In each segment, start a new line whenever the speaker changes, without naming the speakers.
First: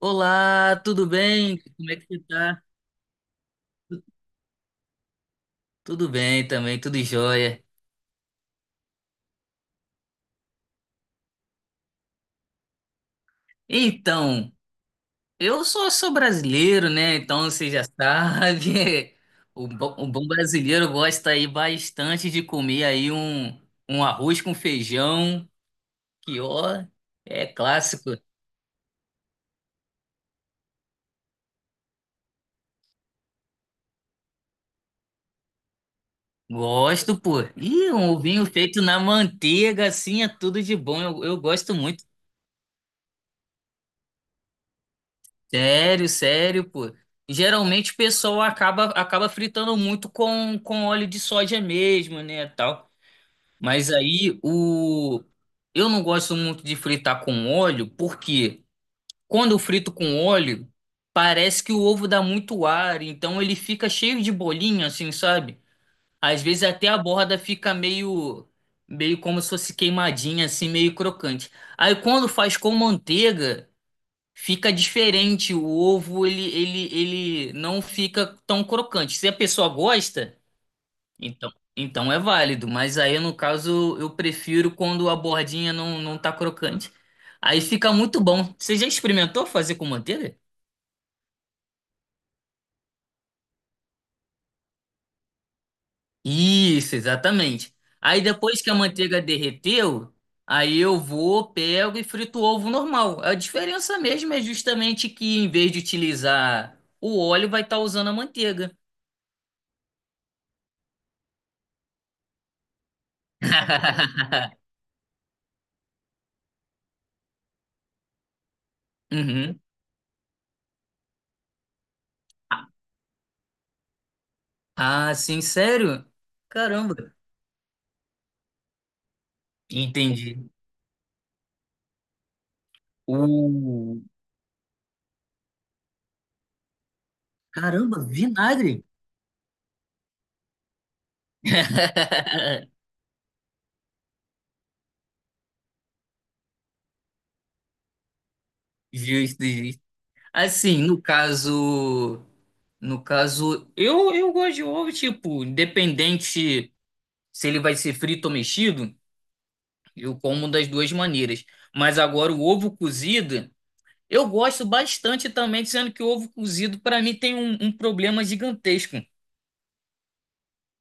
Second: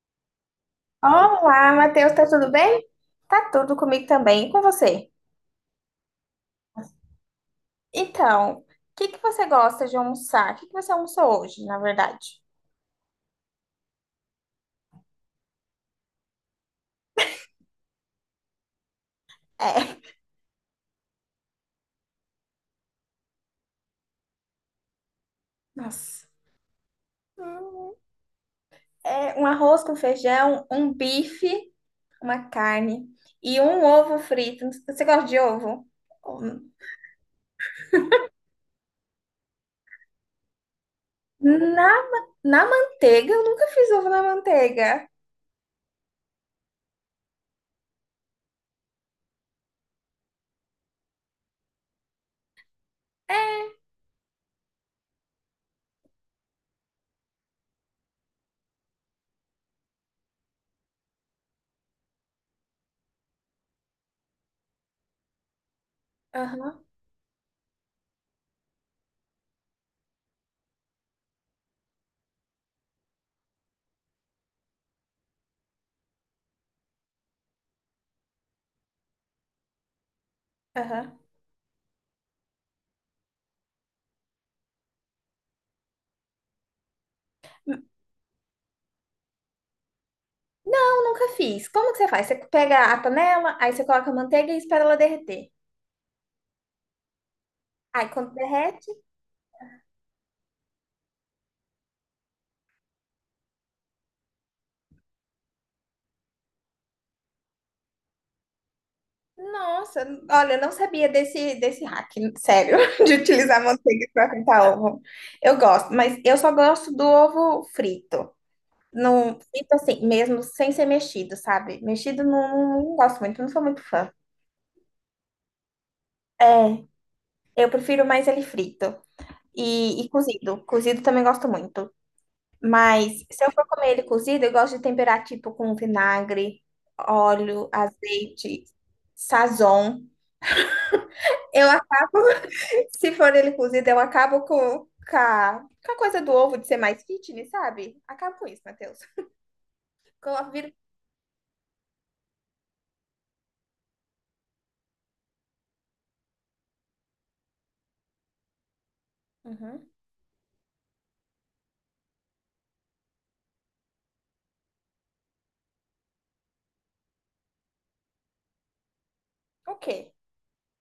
Olá, tudo bem?
Olá,
Como é que
Matheus,
você
tá tudo
tá?
bem? Tá tudo comigo também, e com você?
Tudo bem também, tudo jóia.
Então, o que que você gosta de almoçar? O que que você almoçou hoje, na verdade?
Então, eu só sou brasileiro, né? Então você já sabe,
É.
o bom brasileiro gosta aí bastante de comer aí um arroz com feijão,
Nossa.
que ó, é
Hum.
clássico.
É um arroz com feijão, um bife, uma carne e um ovo frito. Você gosta de ovo? Hum.
Gosto, pô. E um ovinho feito na manteiga, assim, é tudo de bom. Eu gosto
Na,
muito.
na manteiga? Eu nunca fiz ovo na manteiga.
Sério, sério, pô. Geralmente o pessoal acaba fritando muito com óleo de soja mesmo, né, tal.
É,
Mas aí o eu não gosto muito de fritar com óleo, porque quando eu frito com óleo, parece que o ovo dá muito ar, então ele fica cheio de bolinha assim, sabe? Às vezes
aham.
até a borda fica meio meio como se fosse queimadinha assim, meio crocante. Aí quando faz com manteiga, fica diferente o ovo, ele não fica tão crocante. Se a pessoa gosta,
Aham.
então, então é válido, mas aí no caso eu prefiro quando a bordinha não tá crocante. Aí fica muito bom. Você já experimentou fazer com manteiga?
Não, nunca fiz. Como que você faz? Você pega a panela, aí você coloca a manteiga e espera ela derreter.
Isso, exatamente.
Aí
Aí
quando
depois que a
derrete,
manteiga derreteu, aí eu vou, pego e frito o ovo normal. A diferença mesmo é justamente que em vez de utilizar o óleo, vai estar usando a manteiga.
nossa, olha, eu não sabia desse hack, sério. De utilizar manteiga para fritar ovo. Eu gosto, mas eu só gosto do ovo frito. Não,
Uhum.
frito assim, mesmo sem ser mexido, sabe? Mexido não, não gosto muito, não sou muito fã.
Ah, sim, sério?
É,
Caramba.
eu prefiro mais ele frito. E
Entendi.
cozido. Cozido também gosto muito. Mas se eu for comer
O...
ele cozido, eu gosto de temperar tipo com vinagre, óleo,
Caramba,
azeite,
vinagre.
sazon. Eu acabo, se for ele cozido, eu acabo com com a coisa do ovo de ser mais fitness, sabe? Acabo com isso, Matheus.
Justo, justo.
Coloco, viro.
Assim, no caso, no caso, eu gosto de ovo, tipo, independente se ele vai ser frito ou mexido,
Uhum.
eu como das duas maneiras. Mas agora o ovo cozido, eu gosto bastante também, sendo que o ovo cozido para mim tem um problema gigantesco.
Ok.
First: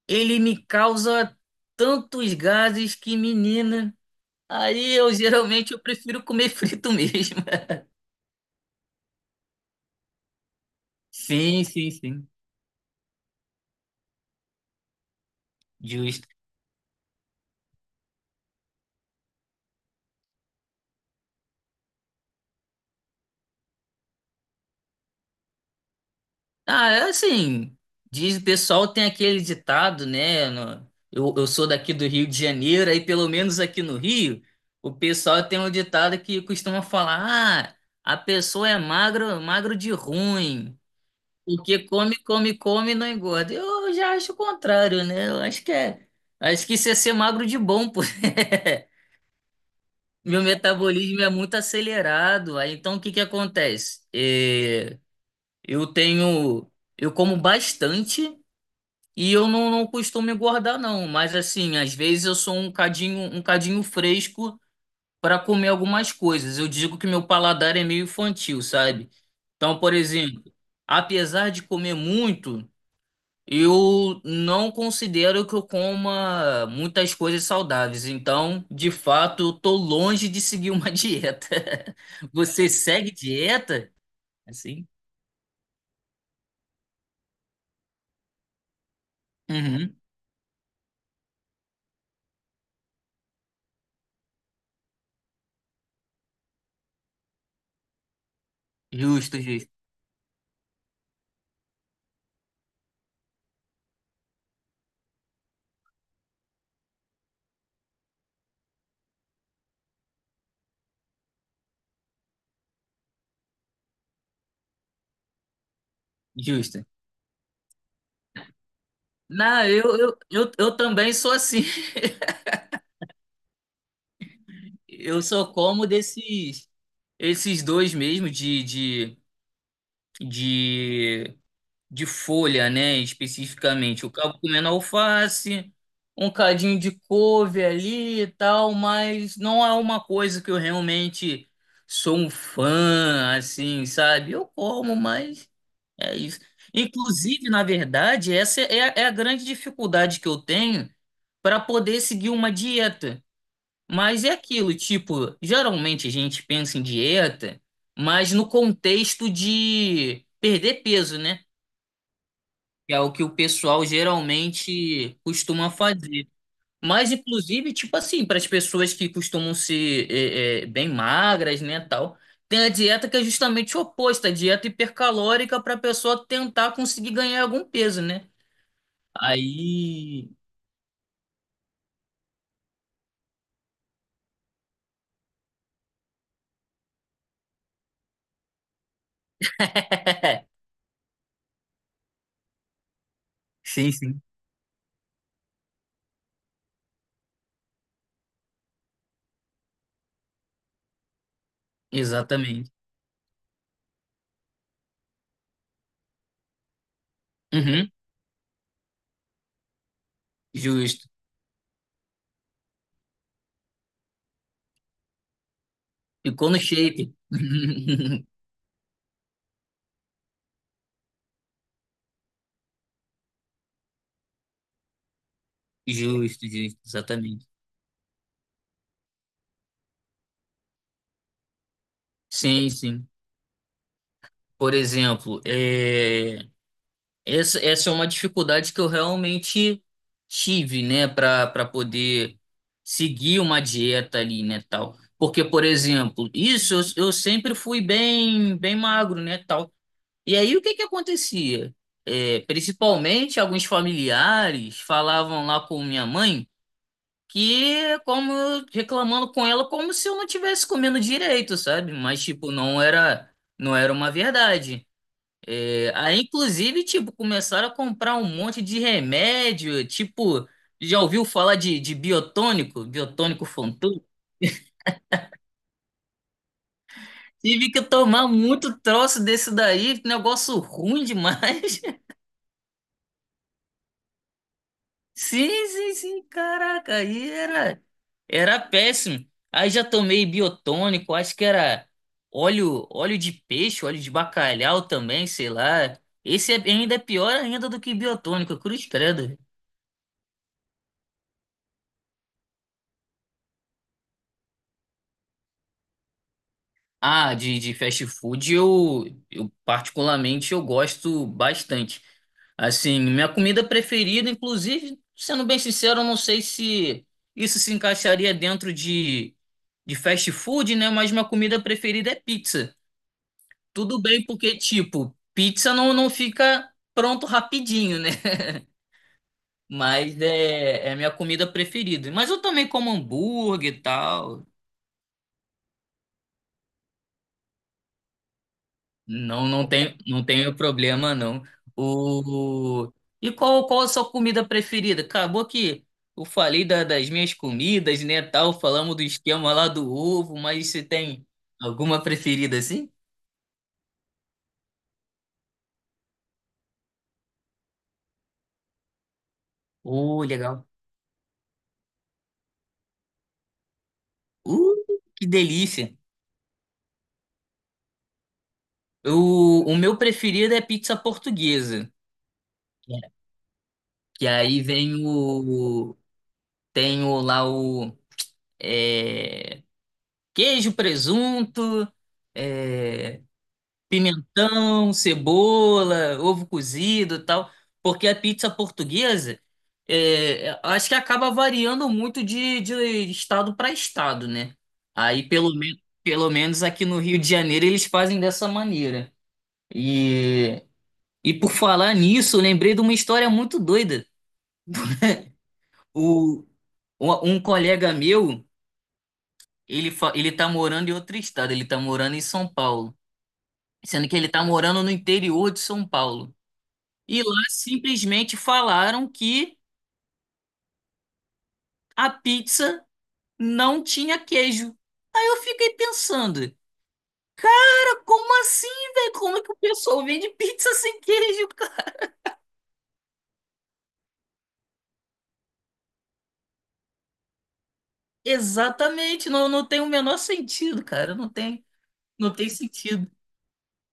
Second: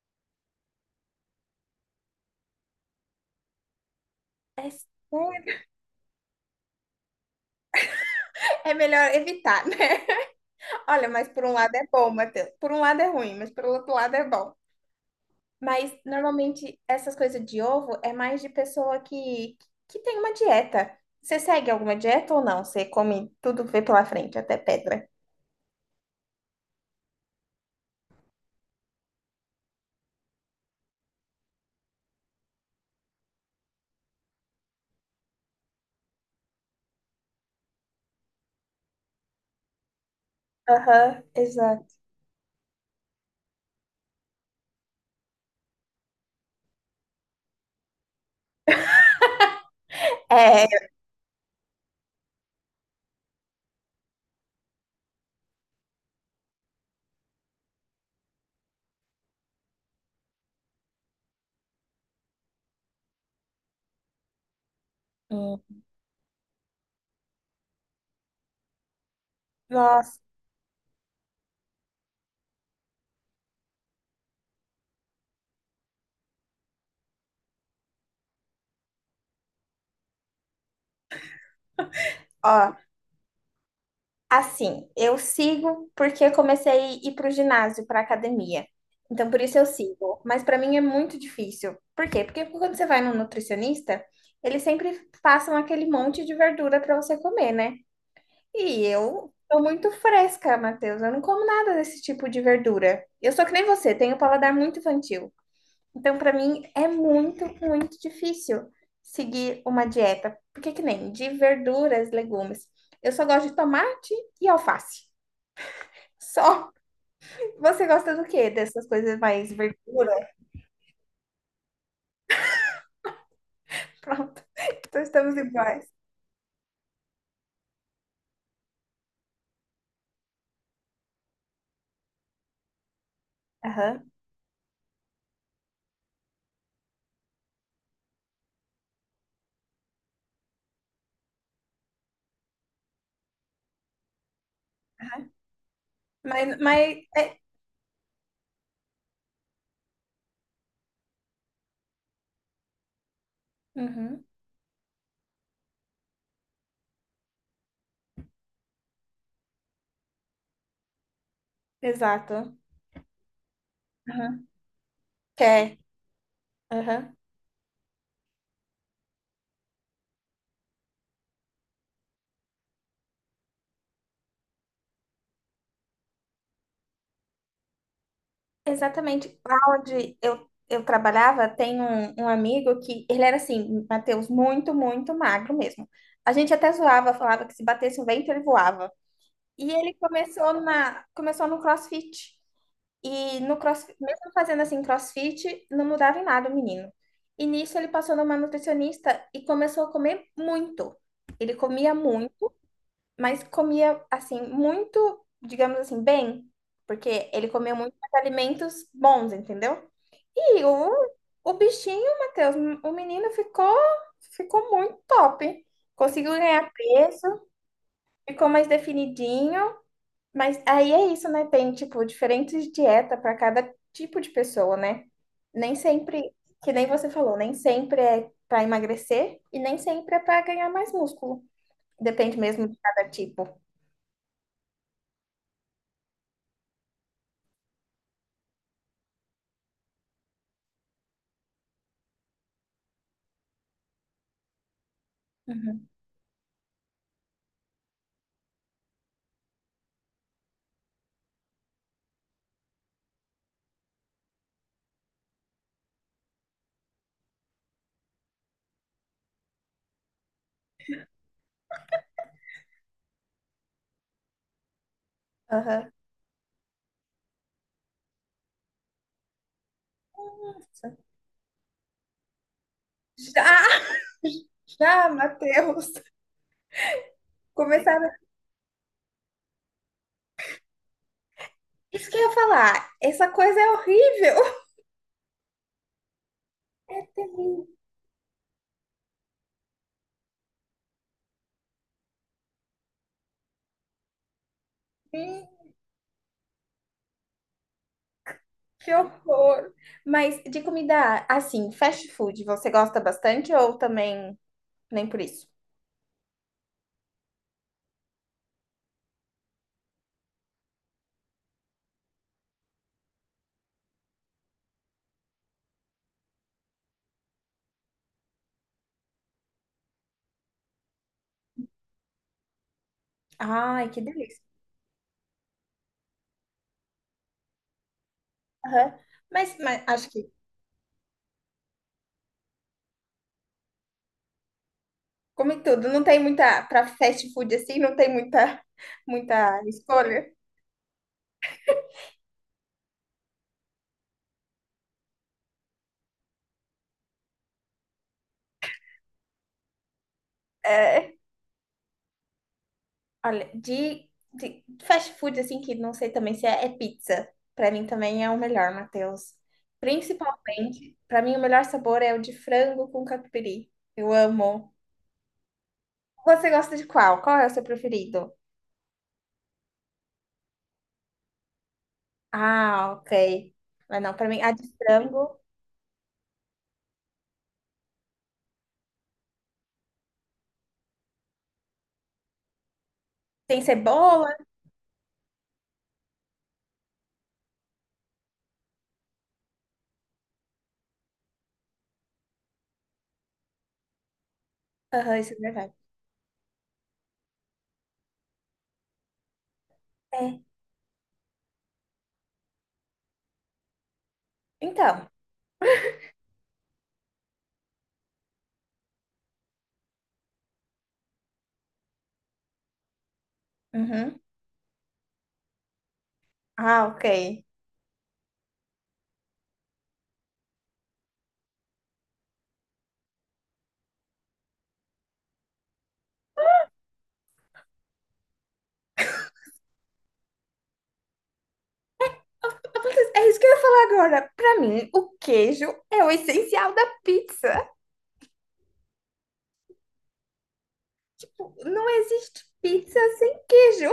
Ele me causa tantos gases que, menina,
É
aí eu
sério.
geralmente eu prefiro comer frito mesmo.
É melhor evitar, né? Olha, mas por um
Sim,
lado é
sim,
bom,
sim.
Matheus. Por um lado é ruim, mas por outro lado é bom. Mas
Justo.
normalmente essas coisas de ovo é mais de pessoa que tem uma dieta. Você segue alguma dieta ou não? Você come tudo que vê pela frente, até pedra.
Ah, é assim, diz o pessoal tem aquele ditado, né? Eu sou daqui do Rio de Janeiro, aí pelo menos aqui no Rio, o pessoal tem um ditado que costuma falar: ah, a pessoa é magro, magro de ruim.
Aham,
Porque
exato.
come, come, come e não engorda. Eu já acho o contrário, né? Eu acho que é. Acho que isso é ser magro de bom, pô. Meu
É.
metabolismo é muito acelerado. Aí, então, o que que acontece? Eu tenho. Eu como bastante e eu não costumo engordar, não. Mas, assim, às vezes eu sou um cadinho fresco para comer
Hum.
algumas coisas. Eu digo que meu paladar é meio infantil, sabe? Então, por
Nossa.
exemplo, apesar de comer muito. Eu não considero que eu coma muitas coisas saudáveis, então, de fato, eu tô longe de seguir uma dieta. Você
Ó,
segue dieta? Assim?
assim, eu sigo porque comecei a ir pro ginásio, pra academia. Então, por isso eu
Uhum.
sigo. Mas pra mim é muito difícil. Por quê? Porque quando você vai no nutricionista, eles sempre passam aquele monte de verdura pra você comer, né? E eu
Justo,
sou
justo,
muito fresca, Matheus. Eu não como nada desse tipo de verdura. Eu sou que nem você, tenho paladar muito infantil. Então, para mim, é muito, muito difícil seguir uma dieta. Porque que nem de verduras, legumes. Eu só gosto de tomate e alface. Só.
justo.
Você gosta do quê? Dessas coisas mais
Não, eu,
verdura?
eu, eu, eu também sou assim.
Pronto. Então
Eu
estamos
só
iguais.
como desses esses dois mesmo, de, de folha, né? Especificamente. Eu
Aham.
acabo comendo alface, um cadinho de couve ali e tal, mas não é uma coisa que eu realmente sou um fã, assim, sabe? Eu como,
Aham.
mas é isso.
Mas é...
Inclusive, na verdade, essa é, é a grande dificuldade que eu tenho para poder seguir uma dieta.
Uhum,
Mas é aquilo, tipo, geralmente a gente pensa em dieta, mas no contexto de perder peso, né?
exato.
Que é o que o pessoal
Aham.
geralmente costuma
Quer.
fazer. Mas,
Aham.
inclusive, tipo assim, para as pessoas que costumam ser bem magras, né, tal, tem a dieta que é justamente oposta, a dieta hipercalórica para a pessoa tentar conseguir ganhar algum peso, né?
Exatamente. Onde
Aí.
eu trabalhava, tem um, um amigo que ele era assim, Matheus, muito, muito magro mesmo. A gente até zoava, falava que se batesse um vento ele voava. E ele começou começou no CrossFit. E no
Sim,
CrossFit,
sim.
mesmo fazendo assim CrossFit, não mudava em nada o menino. E nisso ele passou numa nutricionista e começou a comer muito. Ele comia muito,
Exatamente.
mas comia assim muito, digamos assim, bem, porque ele comeu
Uhum,
muitos alimentos bons, entendeu? E
justo.
o bichinho, Matheus, o menino ficou, ficou muito top. Conseguiu
Ficou no
ganhar
shape.
peso, ficou mais definidinho. Mas aí é isso, né? Tem, tipo, diferentes dietas para cada tipo de pessoa, né? Nem sempre,
Justo,
que
justo,
nem você falou,
exatamente.
nem sempre é para emagrecer e nem sempre é para ganhar mais músculo. Depende mesmo
Sim,
de
sim.
cada tipo.
Por exemplo, essa, essa é uma dificuldade que eu realmente tive, né, para para poder seguir uma dieta ali, né, tal. Porque, por
Uhum.
exemplo, isso eu sempre fui bem bem magro, né, tal. E aí o que que acontecia? Principalmente alguns familiares falavam lá com minha mãe que reclamando com ela como se eu não tivesse comendo direito, sabe? Mas tipo, não era não era uma verdade.
Aham.
Aí, inclusive, tipo, começaram a comprar um monte de remédio, tipo,
Nossa.
já ouviu falar de biotônico,
Já,
biotônico Fontoura?
já, Matheus.
Tive que
Começaram.
tomar muito troço desse daí, negócio ruim demais.
Isso que eu ia falar. Essa coisa é horrível.
Sim, sim, sim, caraca,
É
era péssimo. Aí já tomei biotônico, acho que era óleo, óleo de peixe, óleo de bacalhau também,
terrível.
sei lá. Ainda é pior ainda do que biotônico, cruz
Que
credo.
horror. Mas de comida, assim, fast food, você gosta bastante ou também nem por isso?
Ah, de fast food eu particularmente eu gosto bastante. Assim, minha comida preferida, inclusive, sendo bem sincero, eu não sei se isso se encaixaria dentro de fast food, né? Mas minha comida preferida é pizza.
Ai,
Tudo
que
bem
delícia.
porque, tipo, pizza não fica pronto rapidinho, né?
Aham. Mas acho
Mas
que,
é, é a minha comida preferida. Mas eu também como hambúrguer e tal.
come tudo, não tem muita, para fast food assim, não tem muita,
Não,
muita
não tem, não
escolha.
tenho problema, não. O... E qual, qual a sua comida preferida? Acabou que eu falei das minhas comidas, né, tal, falamos do esquema lá do ovo, mas você
É.
tem alguma preferida assim?
Olha, de fast food, assim, que não sei também se é, é pizza. Pra mim também é o melhor, Matheus.
Legal.
Principalmente, pra mim o melhor sabor é o de frango com catupiry. Eu
Uh,
amo.
que delícia.
Você gosta de qual? Qual é o seu preferido?
O meu preferido é pizza portuguesa,
Ah, ok. Mas não, pra
que
mim, a
aí
de
vem
frango
o... Tem o, lá o... é, queijo, presunto... é,
tem cebola.
pimentão, cebola, ovo cozido e tal, porque a pizza portuguesa, é, é, acho que acaba variando muito de estado para estado, né?
Aham,
Aí,
isso é verdade.
pelo menos aqui no Rio de Janeiro, eles fazem dessa maneira.
É.
E, e por falar nisso, eu lembrei de uma história muito doida.
Então.
O, um um colega meu, ele tá morando em outro estado, ele tá morando em São Paulo, sendo que
Uhum.
ele tá morando no interior de São Paulo.
Ah, ok.
E lá simplesmente falaram que a pizza não tinha queijo. Aí eu fiquei pensando, cara, como assim, velho? Como é que o pessoal vende pizza sem queijo, cara?
Matheus, é isso que eu ia falar agora. Pra mim, o queijo é o essencial da pizza.
Exatamente, não, não tem o menor sentido, cara.
Não
Não
existe
tem
pizza
sentido.
sem queijo.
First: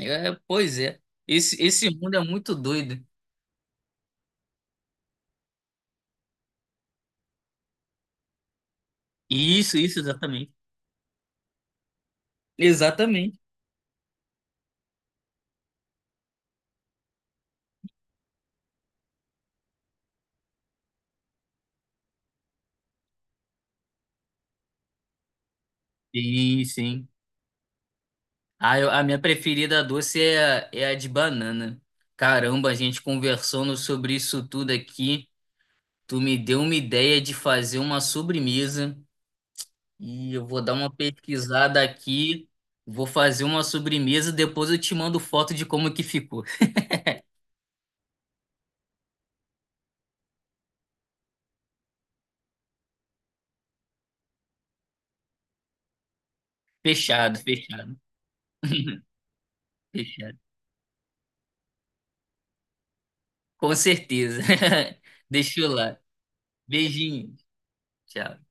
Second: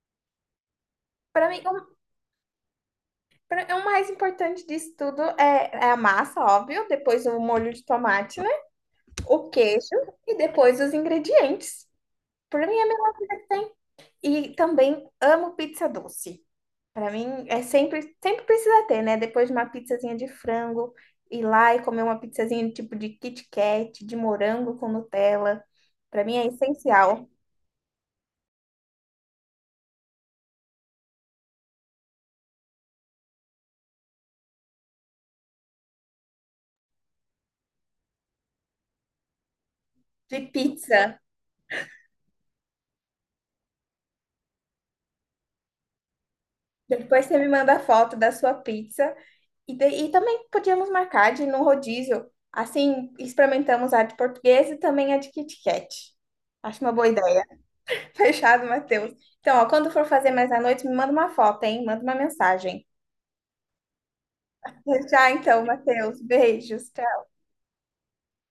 É, pois é.
Para mim,
Esse
o,
mundo é muito doido.
pra- é o mais importante disso tudo é, é a massa, óbvio, depois o molho de tomate, né? O
Isso,
queijo
isso,
e
exatamente.
depois os ingredientes. Para mim é a melhor coisa
Exatamente.
que tem. E também amo pizza doce. Para mim é sempre, sempre precisa ter, né? Depois de uma pizzazinha de frango, ir lá e comer uma pizzazinha tipo de Kit Kat, de morango com Nutella. Para mim é
Sim, sim.
essencial.
Ah, a minha preferida doce é, é a de banana. Caramba, a gente conversando sobre isso tudo aqui. Tu me deu uma ideia de fazer uma sobremesa e
De
eu vou dar uma
pizza.
pesquisada aqui. Vou fazer uma sobremesa, depois eu te mando foto de como que ficou.
Depois você me manda a foto da sua pizza. E, e também podíamos marcar de ir num rodízio. Assim, experimentamos a de português e também a de Kit Kat. Acho uma boa
Fechado,
ideia.
fechado,
Fechado, Matheus. Então, ó, quando for fazer
fechado.
mais à noite, me manda uma foto, hein? Manda uma mensagem.
Com certeza.
Já
Deixa
então,
eu lá.
Matheus. Beijos.
Beijinho. Tchau.